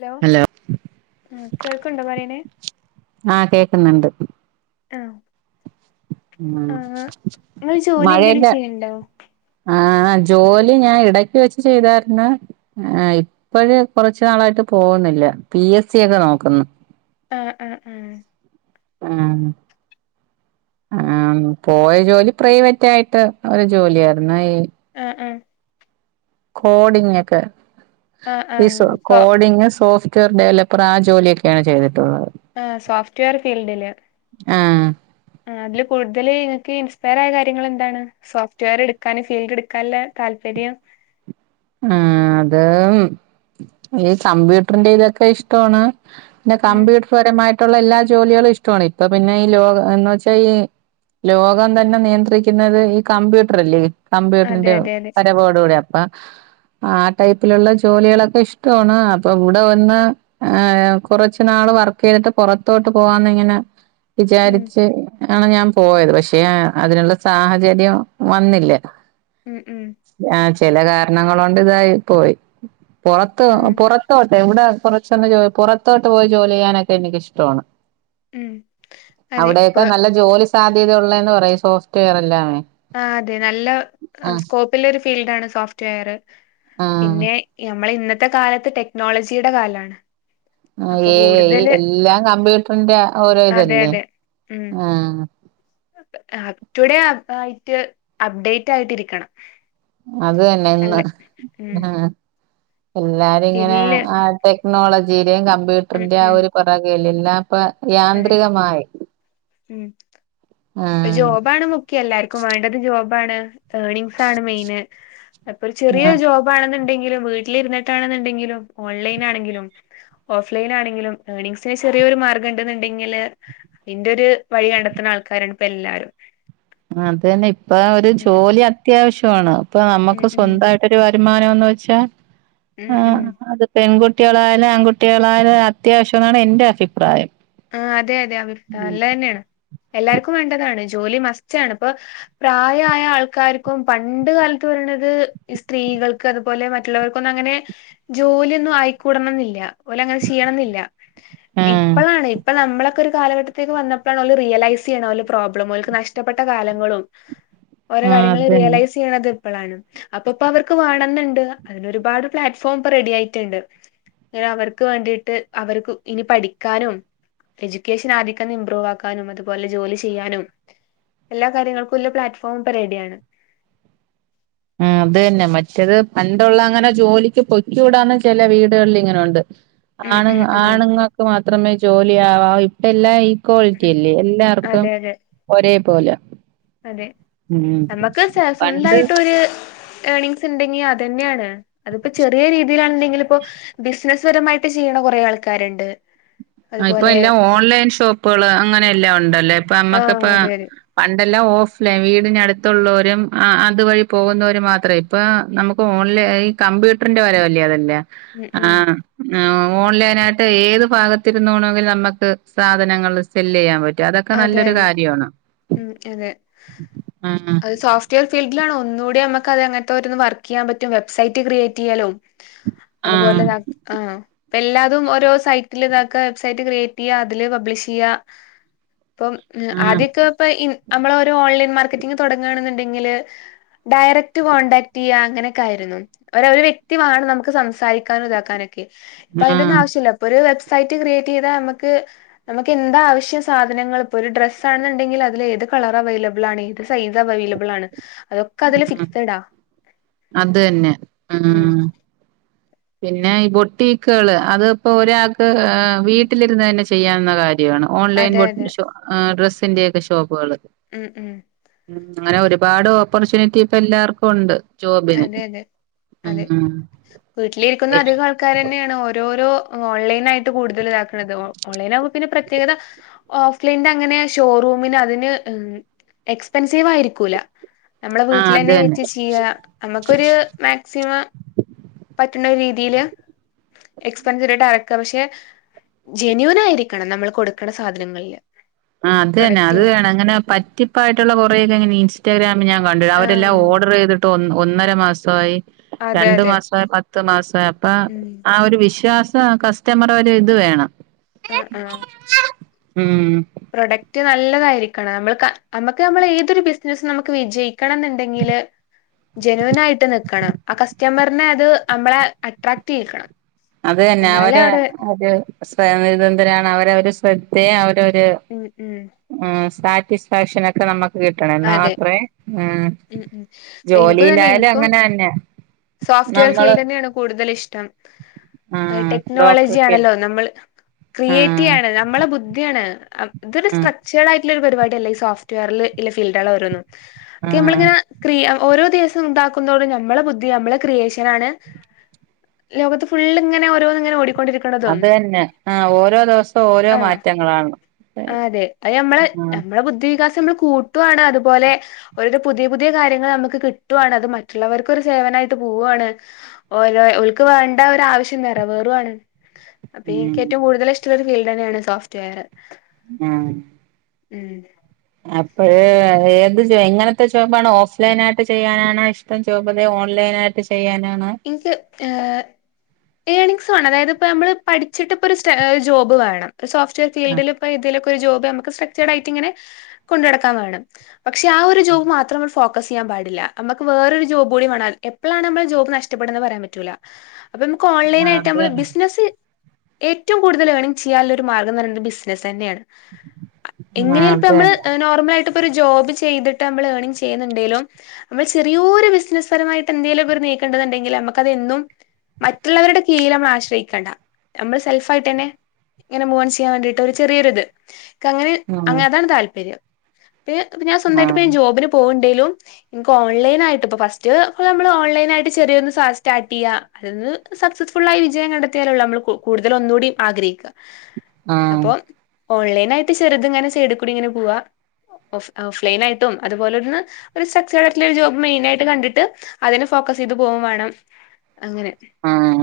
Hello ആഹ് കേൾക്കിണ്ടോ പറയണ്. ആഹ് കേക്കുന്നുണ്ട് ആഹ്. ഉം നിങ്ങള് ജോലി മഴ എന്തേലും അല്ല ചെയ്യണ്ടോ ആഹ് ജോലി ഞാൻ ഇടക്ക് വെച്ച് ചെയ്തായിര്ന്ന്. ആഹ് ഇപ്പഴ് കൊറച്ചു നാളായിട്ട് പോവ്ന്നില്ല പി എസ് സി ഒക്കെ നോക്കുന്നു. ഏഹ് ഏഹ് ഏഹ്. ഉം. ആഹ് പോയ ജോലി പ്രൈവറ്റ് ആയിട്ട് ഒരു ജോലി ആയിരുന്ന്. ഏഹ് ഏഹ്. കോഡിങ് ഒക്കെ ആ ആ ഈ സ് so coding software developer ആ ജോലിയൊക്കെയാണ് ചെയ്തിട്ടുള്ളത്. ഏഹ് സോഫ്റ്റ്വെയർ ഫീൽഡില്. ആഹ് ഏഹ് അതില് കൂടുതൽ നിങ്ങക്ക് ഇൻസ്പയർ ആയ കാര്യങ്ങൾ എന്താണ്? സോഫ്റ്റ്വെയർ എടുക്കാനും ഫീൽഡ് എടുക്കാനുള്ള താല്പര്യം? ആഹ് അത് ഈ കമ്പ്യൂട്ടറിന്റെ ഇതൊക്കെ ഇഷ്ടാണ്. പിന്നെ ഉം കമ്പ്യൂട്ടർ പരമായിട്ടുള്ള എല്ലാ ജോലികളും ഇഷ്ടോണ് ഇപ്പൊ പിന്നെ ഈ ലോക എന്ന് വെച്ചാ ഈ ലോകം തന്നെ നിയന്ത്രിക്കുന്നത് ഈ കമ്പ്യൂട്ടർ അല്ലേ അതെ കമ്പ്യൂട്ടറിന്റെ അതെ അതെ വരവോടു കൂടെ പ്പ ആ ടൈപ്പിലുള്ള ജോലികളൊക്കെ ഇഷ്ടോണ് അപ്പൊ ഇവിടെ വന്ന് ആഹ് കുറച്ച് നാള് വർക്കെയ്തിട്ട് പുറത്തോട്ട് പോവാന്ന് ഇങ്ങനെ ഉം വിചാരിച്ച് ആണ് ഞാൻ പോയത് പക്ഷേ അതിനുള്ള സാഹചര്യം വന്നില്ല. ഉം ഉം. ആഹ് ചെല കാരണങ്ങളോണ്ട് ഇതായി പോയി പൊറത്ത് ആ പൊറ ത്തോട്ട് എവിടെ കുറച്ചൊന്ന് ജോ പൊറത്തോട്ട് പോയി ജോലി ചെയ്യാനൊക്കെ എനക്ക് ഇഷ്ടാണ്. ഉം അതെ ഇപ്പൊ അവിടെക്കെ നല്ല ജോലി സാധ്യത ഉള്ളെന്ന് പറയാ ഈ സോഫ്റ്റ്വെയർ എല്ലാേ. ആഹ് അതെ നല്ല സ്കോപ്പില്ല ഒരു ഫീൽഡാണ് സോഫ്റ്റ് വെയറ് ആ പിന്നെ നമ്മളിന്നത്തെ കാലത്ത് ടെക്നോളജിയുടെ കാലാണ് ആഹ് അപ്പൊ ഏയ് ഈ കൂടുതല് എല്ലാം കമ്പ്യൂട്ടറിന്റെ ഓരോ അതെ ഇതല്ലെ അതെ ഉം ആഹ് അപ് ടുഡേ ആയിട്ട് അപ്ഡേറ്റായിട്ടിരിക്കണം അത് തന്നെ ഇന്ന് ഉം എല്ലാരും ഇങ്ങനെ അ സ്കില്ല് ആട്ടെ ക്നോളജീടേം ഉം കമ്പ്യൂട്ടറിന്റേം ആ ഉം ഒരു പൊറകെയല്ലേ എല്ലാം പ്പ അതെ യാന്ത്രികമായ്. ഇപ്പ ജോബാണ് മുഖ്യം എല്ലാർക്കും വേണ്ടത് ജോബാണ്. ഏണിങ്സാണ് മെയ്ന്. ഇപ്പൊരു ആ ചെറിയൊര് ജോബാണെന്നിണ്ടെങ്കിലും വീട്ടിലിരുന്നട്ടാണെന്നിണ്ടെങ്കിലും ഓൺലൈനാണെങ്കിലും ഓഫ് ലൈനാണെങ്കിലും ഏണിങ്സിന് ചെറിയൊരു മാർഗ്ഗണ്ട് എന്നിണ്ടെങ്കില്. ഇന്റൊര് വഴി കണ്ടെത്തണ ആൾക്കാരാണ് ഇപ്പെല്ലാരും അതന്നെ ഇപ്പ ഒര് ജോലി അത്യാവശ്യാണ്. ഇപ്പൊ ഉം നമ്മക്ക് ഉം സ്വന്തായി ട്ടൊരു വരുമാനവുന്ന് വെച്ചാ ഉം ആഹ് ഉം അത് പെൺകുട്ടികളായാലും ആൺകുട്ടികളായാലും അത്യാവശ്യമാണ് എന്റെ അഭിപ്രായം. ആഹ് അതെ അതെ അവര് നല്ലതന്നേണ് എല്ലാർക്കും വേണ്ടതാണ് ജോലി മസ്റ്റാണിപ്പൊ പ്രായായ ആൾക്കാർക്കും പണ്ട് കാലത്ത് പറയണത് ഈ സ്ത്രീകൾ ക്കതുപോലെ മറ്റുള്ളവർക്കൊന്നങ്ങനെ ജോലിയൊന്നും ആയിക്കൂടണംന്നില്ല ഓലങ്ങനെ ചെയ്യണംന്നില്ല ആഹ് ഇപ്പളാണ് ഇപ്പ നമ്മളക്കൊരു കാലഘട്ടത്തേക്ക് വന്നപ്പളാണ്. ഓല് റിയലൈസ് ചെയ്യണത് ഓല പ്രോബ്ലം ഓൽക്ക് നഷ്ടപ്പെട്ട കാലങ്ങളും. ഓരോ ആഹ് അത് കാര്യങ്ങള് തന്നെ റിയലൈസ് ചെയ്യണത് ഇപ്പളാണ്. അപ്പപ്പ അവർക്ക് വേണന്നിണ്ട്. അതിനൊരുപാട് പ്ലാറ്റ്ഫോം ഇപ്പ റെഡിയായിട്ടിണ്ട്. ഇങ്ങനെ അവർക്ക് വേണ്ടീട്ട് അവർക്ക് ഇനി പഠിക്കാനും. എഡ്യൂക്കേഷൻ ആദിക്കെന്ന് ഇംമ്പ്രൂവാക്കാനും അതുപോലെ ജോലി ചെയ്യാനും. എല്ലാ കാര്യങ്ങൾക്കുല്ല പ്ലാറ്റ്ഫോം ഇപ്പ റെഡിയാണ്. ആഹ് അതന്നെ മറ്റെത് പണ്ടൊള്ള അങ്ങനെ ജോലിക്ക് പൊയ്ക്കൂടാന്ന് ചെല വീടുകൾല് ഇങ്ങനുണ്ട്. ഉം ആണ് ഉം ആഹ് ആണുങ്ങക്ക് മാത്രമെ ജോലി ആവാവു ഇപ്പെല്ലാ ഈ. ഉം ക്വാളിറ്റിയല്ലേ എല്ലാർക്കും അതെ അതെ ഒരേ പോല അതെ നമ്മക്ക് സെ പണ്ട് സ്വന്തായിട്ടൊര്. ഏണിംങ്സെണ്ടെങ്കി അതന്നേണ്. അതിപ്പൊ ചെറിയ രീതീലെണ്ടെങ്കിലും. ഇപ്പൊ ബിസ്നസ് പരമായിട്ട് ചെയ്യണ കൊറെ ആൾക്കാരെണ്ട്. ആഹ് ഇപ്പൊ എല്ലാം ഓൺലൈൻ ഷോപ്പുകള്. അങ്ങനെല്ലാം ഒണ്ടല്ലൊ ഇപ്പൊ നമ്മ‌ക്കിപ്പ ആഹ് അതെ അതെ പണ്ടെല്ലാം ഓഫ് ലൈൻ വീടിനടുത്തുള്ളോരും അഹ് അതുവഴി പോകുന്നവരും മാത്രേ. ഇപ്പാ നമുക്ക് ഓൺലൈ ആയി കമ്പ്യൂട്ടറിന്റെ വരവല്ലെ അതെല്ലാം ഉം ഉം ആഹ് ആഹ് ഓൺലൈനായിട്ട് ഏത് ഭാഗ ത്തിരുന്നോണെങ്കി നമ്മക്ക് സാധനങ്ങള് സെല്ല് ചെയ്യാൻ പ റ്റും അതൊക്കെ അതെ നല്ലൊര് അതെ കാര്യവാണ് ഉം ആഹ് [unintelligible] ഫീൽഡിലാണോ ഒന്നുകൂടി നമ്മക്കത് അങ്ങെൻത്തോരോന്ന് വർക്കെയ്യാൻ പറ്റും. വെബ്സൈറ്റ് ക്രിയേറ്റെയ്യലും ആഹ് അതുപോലെ ന ആഹ് പ്പെല്ലാതും ഓരോ സൈറ്റില് ഇതാക്കാ വെബ്സൈറ്റ് ക്രിയേറ്റെയ്യാ അതില് പബ്ലിഷെയ്യാ ഇപ്പം ഉം ആഹ് ആദ്യ‌ക്കിപ്പ ഇം അമ്മളോരോ ഓൺലൈൻ മാർക്കറ്റിങ് തൊടങ്ങാണ്ന്നിണ്ടെങ്കില് ഡയറക്ട് കോൺടാക്റ്റെയ്യ അങ്ങനെക്കായിരുന്നു. ഒര അവര് വ്യക്തി വാണം നമക്ക് സംസാരിക്കാനും ഇതാക്കാനൊ ക്കെ ഇപ്പ അയിന്റൊന്നും ആഹ് ആവശ്യില്ല ഇപ്പൊരു വെബ്സൈറ്റ് ക്രിയേറ്റ് ചെയ്താ നമ്മക്ക് നമ്മക്കെന്താവിശ്യം സാ സാധനങ്ങള് ഇപ്പൊരു ഡ്രസ്സാൺന്നിണ്ടെങ്കില് അതിലേത് കളർ അവൈലബിളാണ് ഏത് സൈസ് അവൈലബിളാണ് അതൊ ക്കതില് ആഹ് ഫിക്സഡ അത് തന്നെ ഉം ആഹ് പിന്നെ ഈ ബൊട്ടീക്കള് അതി ഇപ്പോരാക്ക് വീട്ടിലിരുന്നെന്നെ ചെയ്യാവുന്ന കാര്യാ. ഓൺലൈൻ അതെ അതെ വെട്ട് ഷോ ആ ഡ്രസ്സിന്റെക്കെ ഷോപ്പുകള്. ഉം ഉം. ഉം അങ്ങനെ ഒരുപാട് ഓപ്പർച്യൂണിറ്റി ഇപ്പൊല്ലാർക്കുണ്ട്. ജോബിന് അതെ ഉം വീട്ട്ലിരിക്കുന്ന അധികാൾ ക്കാരന്നെണ് ഓരോരോ ഓൺലൈനായിട്ട് കൂടുതല് ഇതാക്ക്ണത് ഓൺലൈനാകുമ്പോ പിന്നെ പ്രത്യേകത ഓഫ് ലൈൻ്റെ അങ്ങനെ ഷോറൂമിന് അതിന് എക്സ്പെൻസീവായിരിക്കൂല. നമ്മളെ ആഹ് അത് വീട്ടിലെന്നെ തന്നെ വെച്ച് ചെയ്യാ നമ്മക്കൊരു മാക്സിമം. പറ്റ്ണ രീതിയില് എക്സ്പെൻസിട്ടിട്ട് അയക്കാ പക്ഷെ ജെനൂനായിരിക്കണം നമ്മള് കൊടുക്ക്ണ സാധനങ്ങളില്. ആഹ് അത് തന്നെ അത് പ്രൊഡക്റ്റിന് വേണം ഇങ്ങനെ പറ്റിപ്പായിട്ട്ള്ള കൊറേ ഒക്കെ മീൻസ് ഇൻസ്റ്റാഗ്രാമി ഞാൻ കണ്ടു. അവരെല്ലാം ആഹ് ഓർഡർ ചെയ്തിട്ട് ഒന്ന് ഒന്നര മാസവായി അതെ രണ്ട് അതെ മാസ പത്ത് മാസം ആയപ്പോ ഉം ആ ഒരു വിശ്വാസം കസ്റ്റമറെ ഒര് ഇത് വേണം. ആഹ് ആഹ് ഉം പ്രൊഡക്റ്റ് നല്ലതായിരിക്കണം നമ്മള് നമക്ക് നമ്മളെ ഏതൊരു ബിസിനസും നമുക്ക് വിജയിക്കണം എന്നുണ്ടെങ്കില്. ജെനുവിന് ആയിട്ട് നിക്കണം ആ കസ്റ്റമറിനെ അത് നമ്മളെ അട്രാക്ട് ചെയ്യിക്കണം. അത് തന്നെ എന്നാലേ അവരെ അവിടെ [unintelligible] അവരെ ഒരു ശ്രദ്ധയ അവര് ഒര് ഉം ഉം ഉം സാറ്റിസ്ഫാക്ഷൻ ഒക്കെ നമക്ക് കിട്ടെണ ഇന്നാ അതെ അത്രേ ഉം ഉം അപ്പൊ ജോലീല്ലായാലും അങ്ങനെ തന്നെ. സോഫ്റ്റ് വെയർ നമ്മള് ഫീൽഡ് തന്നേണ് കൂടുതല് ഇഷ്ടം. ഹൈ ആഹ് ടെക്നോളജി ഡോക്ടർക്ക് ആണല്ലോ നമ്മൾ ക്രിയേറ്റീ ആഹ് ആണ് നമ്മളെ ബുദ്ധിയാണ്. ഇത് ഒരു ആഹ് സ്ട്രക്ചർഡ് ആയിട്ടുള്ള പരിപാടിയെല്ലെ ഈ സോഫ്റ്റ് വെയറിൽ ഇല്ല ഫീൽഡാളോരോന്നും അതി നമ്മള് ആഹ് ഇങ്ങനെ ക്രി ഓരോ ദിവസം ഉണ്ടാക്കുതോടും നമ്മളെ ബുദ്ധി നമ്മളെ ക്രിയേഷൻ ആണ്. ലോകത്ത് ഫുള്ള് ഇങ്ങനെ ഓരോന്ന് ഇങ്ങനെ ഓടിക്കൊണ്ട് ഇരിക്കും. അത് തന്നെ ആ ഓരോ ദെവസവും ഓരോ മാറ്റങ്ങളാണ്. ആഹ് അതെ അത് നമ്മളെ നമ്മളെ ബുദ്ധി വികാസം നമ്മള് കൂട്ടു ആണ് അതുപോലെ. ഒര് പുതിയ പുതിയ കാര്യങ്ങള് നമുക്ക് കിട്ടോണ്. അത് മറ്റുള്ളവർക്കൊരു സേവനായിട്ട് പോവ്വാണ് ഓരോ ഓൽക്ക് വേണ്ട ഒര് ആവശ്യം നെറ വേറോണ്. അപ്പൊ എനിക്ക് ഉം ഏറ്റവും കൂടുതൽ ഇഷ്ടമുള്ള ഒരു ഫീൽഡെന്നേണ് സോഫ്റ്റ് വെയർ. ആഹ് ഉം അപ്പഴ് ഏത് എങ്ങനത്തെ ഷോപ്പാണ് ഓഫ് ലൈൻ ആയിട്ട് ചെയ്യാനാണോ ഇഷ് ട്ടം ജോബ് ലെ ഓൺലൈനായിട്ട് ചെയ്യാനാണ്. ഇൻക്ക് ഏഹ് ഏണിക്സ് വാണം അതായത് ഇപ്പോ നമ്മൾ പഠിച്ചിട്ട് ഇപ്പൊ ഒരു സ്റ്റെ ജോബ് വേണം. സോഫ്റ്റ് വെയർ ഫീൽഡില് ഇപ്പോ ഇതിലൊക്കെ ഒരു ജോബ് നമക്ക് സ്ട്രക്ചേർഡ് ആയിട്ട് ഇങ്ങനെ കൊണ്ട് നടക്കാൻ വേണം. പക്ഷെ ആ ഒരു ജോബ് മാത്രം നമ്മള് ഫോക്കസ് ചെയ്യാൻ പാടില്ല. നമക്ക് വേറൊരു ജോബൂടി വേണം അൽ എപ്പളാണ് നമുടെ ജോബ് നഷ്ട ഇഷ്ടപ്പെടന്ന് പറയാൻ പറ്റൂല. അപ്പൊ നമുക്ക് ആഹ് ഓലൈനായിട്ട് അത് നമ്മള് തന്നെ ബിസിനസ് ഏറ്റവും കൂടുതൽ ഏണിംഗ് ചെയ്യാല്ല ഒരു മാർഗംന്ന് പറയുന്നത് ബിസിനസെന്നെയാണ്. ആഹ് എങ്ങനെ ആയാലുപ്പ നമ്മള് നോർമൽ ആയിട്ട് ഇപ്പം ഒരു ജോബ് ചെയ്ത്ട്ട് നമ്മള് ഏണിങ് ചെയ്യുന്നുണ്ടങ്കിലും. നമ്മൾ ചെറോര് ഒരു ബിസിനസ് പരമായിട്ട് എന്തേലൊക്കൊരു നീക്കണ്ട്ന്ന്ണ്ടെങ്കില് നമുക്കത് എന്നും മറ്റുള്ളവരുടെ കീഴിലമ്മളാശ്രയിക്കണ്ട, നമ്മള് സെൽഫായിട്ടെന്നെ ങ്ങനെ മോൻ ചെയ്യാൻ വേണ്ടിട്ട് ഒരു ചെറിയൊരിത് ക്കങ്ങനെ അ ആഹ് അതാണ് താല്പര്യം. പിന്നെ ഞാ സ്വന്തായിട്ട് പ്പ ആഹ് ഞാൻ ജോബിന് പോവ്ണ്ടേലും ഇൻക്കോൺലൈനായിട്ട്പ്പൊ ഫസ്റ്റ് പ്പൊ നമ്മള് ഓൺലൈനായിട്ട് ചെറിയൊ ക്ലാസ് സ്റ്റാട്ടിയ്യ. അത് ന്ന് സക്സസ്ഫുള്ളായി വിജയം കണ്ടെത്തിയാലൊള്ളു അമ്മള് കൂടുതലൊന്നൂടി ആഗ്രഹിക്ക. ആഹ് അപ്പൊ ഓൺലൈനായിട്ട് ചെറുത്ങ്ങനെ സൈഡ്ക്കൂടിങ്ങനെ പോവ്വ്വ. ഓഫ് ഓഫ് ലൈനായിട്ടും അതുപോലെന്ന് ഒരു സക്സേഡായിട്ടുള്ളൊരു ജോബ് മെയിനായിട്ട് കണ്ടിട്ട് അതിനെ ഫോക്കസെയ്ത് പോകും വേണം അങ്ങനെ ഉം..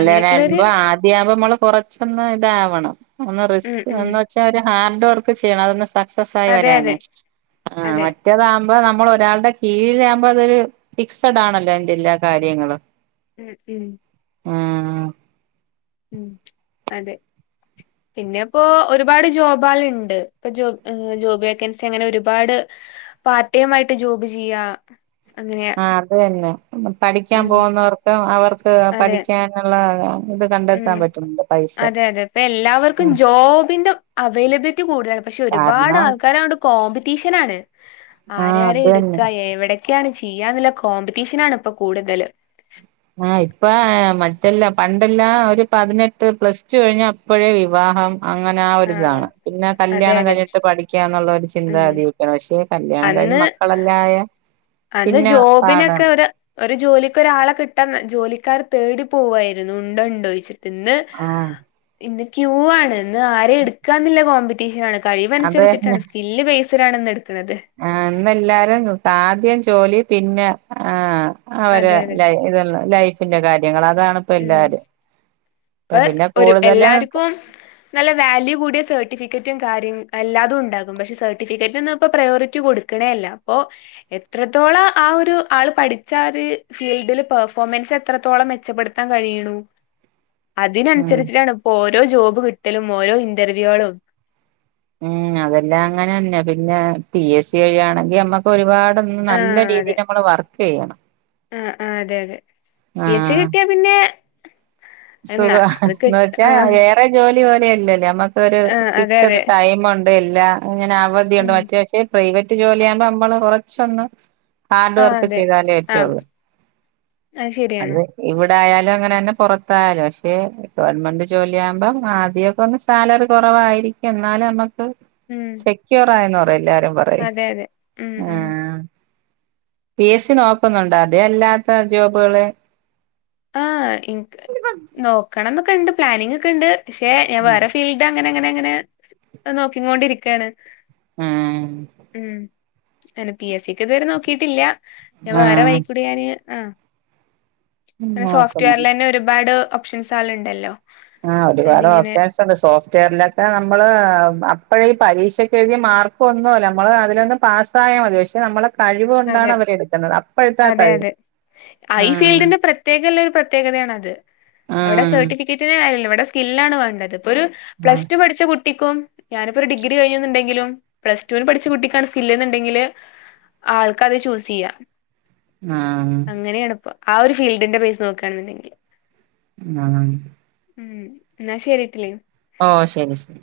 അങ്ങനെയൊക്കെയുള്ള ഒരു ആദ്യാമ്പമ്മള് കൊറച്ചൊന്ന് ഇതാവണം. ഒന്ന് ഉം റിസ്ക് ഉം എന്ന് വെച്ചാ ഒരു ഹാർഡ് വർക്ക് ചെയ്യണം അതൊന്ന് സെക്സെസായി അതെ അതെ വരാനേ ആഹ് മറ്റ് അതെ മറ്റെതാകുമ്പോ നമ്മളൊരാളുടെ കീഴിലാകുമ്പൊ അതൊരു ഫിക്സഡാണല്ലൊ അയ്ന്റെ എല്ലാ കാര്യങ്ങളും. ഉം ഉം ഉം.... ഉം അതെ പിന്നെഇപ്പോ ഒരുപാട് ജോബാള്ണ്ട്. പ്പൊ ജോബ് ജോബ് വേക്കൻസി അങ്ങനൊരുപാട്. പാർട്ടൈംമായിട്ട് ജോബ് ചെയ്യാ അങ്ങനെ ആഹ് അത് തന്നെ. പഠിക്കാൻ ഉം പോവുന്നവർക്ക് അവർക്ക് അതെ പഠിക്കാന്ള്ള ഉം ണ്ടെത്താൻ പറ്റ്ണ് ണ്ട് അതെ അതെ പ്പ എല്ലാവർക്കും ജോബിന്റെ അവൈലബിലിറ്റി കൂടുതലാ പക്ഷെ കാരണം ഒര്പാടാൾക്കാരങ്ങട് കോമ്പറ്റീഷനാണ്, ആഹ് ആരെയാരെ അത് തന്നെ എട്ക്ക എവ്ടെ ക്ക്യാണ് ചെയ്യാന്ന്ള്ള കോമ്പറ്റീഷനാണ്പ്പ കൂട്തല് ആഹ് ഇപ്പ മറ്റെല്ലാ പണ്ടെല്ലാം ഒര് പതിനെട്ട് പ്ലസ് ടു കഴിഞ്ഞാ അപ്പൊഴേ വിവാഹം ആഹ് അങ്ങനാഒരിതാണ്. പിന്ന അതെ കല്യാണം അതെ കഴിഞ്ഞിട്ട് പഠിക്കാന്ന്ള്ളൊരു ഉം ചിന്താഗതിയു പക്ഷേ കല്യാണം കഴിഞ്ഞ് അന്ന് മക്കളെല്ലാ ആയ അന്ന് ജോബിനൊക്കെ ര് ഒര് ജോലിക്കൊരാളെ കിട്ടാൻ ജോലിക്കാര് തേടി പോവായിര്ന്നു ഉണ്ടോ ണ്ടോയ്ച്ചിട്ട് ഇന്ന് ആഹ് ഇന്ന് ക്യൂവാണ്. ഇന്ന് ആരെ ഇട്ക്കാന്നില്ല കോമ്പി റ്റീഷനാണ്. അത് തന്നെ കഴിവൻസരിച്ചിട്ടാണ് സ്കില്ല് ബേയ്സിലാണ്ന്ന്ട്ക്ക്ണ്ത് ആഹ് ഇന്നെല്ലാരും ആദ്യം ജോലി പിന്നെ ആഹ് അവരെ അതെ അതെ ലൈ ഇത ലൈഫിന്റെ കാര്യങ്ങള് അതാണ് ഇപ്പ ഉം എല്ലാരും പ്പ ഇപ്പ പിന്നെ ഒരു കൂടുതല് എല്ലാര്ക്കും നല്ല വാല്യൂകൂടിയ സെർട്ടിഫിക്കറ്റും കാര്യം എല്ലാതുംണ്ടാകും. പക്ഷെ സെട്ടിഫിക്കറ്റിനൊന്നും ഇപ്പ പ്രയോരിറ്റി കൊട് ക്ക്ണേല്ല പ്പൊ എത്രത്തോളം ആ ഒരു ആള് പഠിച്ചാ ഒര് ഫീൽഡില് പെർഫോമൻസ് എത്രത്തോളം മെച്ചപ്പെട് ത്താൻ കഴിയ്ണു, ഉം അതിനനുസരിച്ചിട്ടാണ് ഓരോ ജോബ് കിട്ടലും ഓരോ ഇന്റർവ്യാളും ഉം അതെല്ലാം അങ്ങനന്നെ, പിന്നെ പി എസ് സി വഴിയാണങ്കി അമ്മ ക്കൊര്പാട് ആഹ് നല്ല അതെ രീതിയിലമ്മള് വർക്കെയ്യണം ആഹ് ആഹ് അതെ അതെ പി എസ് സി കിട്ടിയാ പിന്നെ എന്നാ സുഖം. അത് ന്ന് കിട്ട വെച്ചാ ആഹ് ഏർ റേ ജോലി പോലെയല്ലല്ലേ, നമ്മക്കൊര് ആഹ് അതെ ഫിക്സ്ഡ് അതെ ടൈമൊണ്ട് ഇല്ല ഇങ്ങനെ അവ ധിയുണ്ട്, ഉം മറ്റേ പക്ഷേ പ്രൈവറ്റ് ജോലിയാമ്പ അമ്മള് കൊറച്ചൊന്ന് ഹാർഡ് ആഹ് വർക്ക് അതെ ചെയ്താലേ ആഹ് പറ്റുഒള്ളൂ അത് ഇവിടായാലും അങ്ങനന്നെ പൊറത്തായാലും പക്ഷെ ഇപ്പ ഗവൺമെന്റ് ജോലിയാമ്പം ആദ്യവൊക്കെ ഒന്ന് സാലറി കൊറവായിരിക്കാം എന്നാലും അമ്മക്ക് ഉം സെക്യൂറായന്ന് പറയും എല്ലാരും പറ അതെ അതെ ഉം ഉം. പി എസ് സി നോക്ക്നൊണ്ടോ അതെ അല്ലാത്ത ജോബ്കള് ആഹ് ഇൻ നോക്കണം ന്നൊക്കെണ്ട് പ്ലാനിങ്ങ്ക്കെണ്ട് പക്ഷെ ഞാൻ വേറെ ഫീൽ ദങ്ങനെങ്ങനെങ്ങനെ നോക്കിക്കോണ്ടിരിക്കയാണ് ആഹ് ഉം. അങ്ങനെ പി എസ് സിക്ക് ഇത് വരെ നോക്കിട്ടില്ല ഞാൻ വേറെ ആഹ് വഴിക്കൂടെ ഞാന് ആഹ് ങ്ങനെ സോഫ്റ്റ് നോക്കുന്നു വെയറിലന്നെ ഒര്പാട് ഓപ്ഷൻസാള്ണ്ടല്ലോ ആഹ് ഒര്പാട് ഓപ്ഷൻസ് സോഫ്റ്റ്വെയറിലൊക്കെ നമ്മള് അപ്പഴേ പരീക്ഷക്കെഴ്തി മാർക്ക് ഒന്നുല്ല നമ്മള് അതിലൊന്ന് പാസ് സായതി പക്ഷേ നമ്മളെ കഴിവ് കൊണ്ടാണ് അതെ അവരെട്ക്കുന്നത് അപ്പോഴത്തെ ആ കഴിവ്. ഈ ആഹ് ഫീൽഡിന്റെ പ്രത്യേകല്ല ഒര് പ്രത്യേകതയാണത്. ആഹ്. കിട്ടിട്ട് കാര്യല്ല ഇവ്ടെ സ്കില്ലാണ് വാണ്ടത് ഇപ്പൊരു പ്ലസ് ടു പഠിച്ച കുട്ടിക്കും ഞാനിപ്പോ ഒര് ഡിഗ്രി കഴിഞ്ന്ന്ണ്ടെങ്കിലും പ്ലസ് ടുവിൽ പഠിച്ച കുട്ടിക്കാണ് സ്കില്ല്ന്ന്ണ്ടങ്കില് ആൾക്കത് ചൂസ് ചെയ്യാം ആഹ് അങ്ങനെയാണി പ്പം. ആ ഒരു ഫീൽഡിന്റെ ബേസ് നോക്കാണെന്ന്ണ്ടങ്കി ആഹ്. ഉം എന്നാ ശെരിട്ടിലി. ഓഹ് ശെരി ശെരി.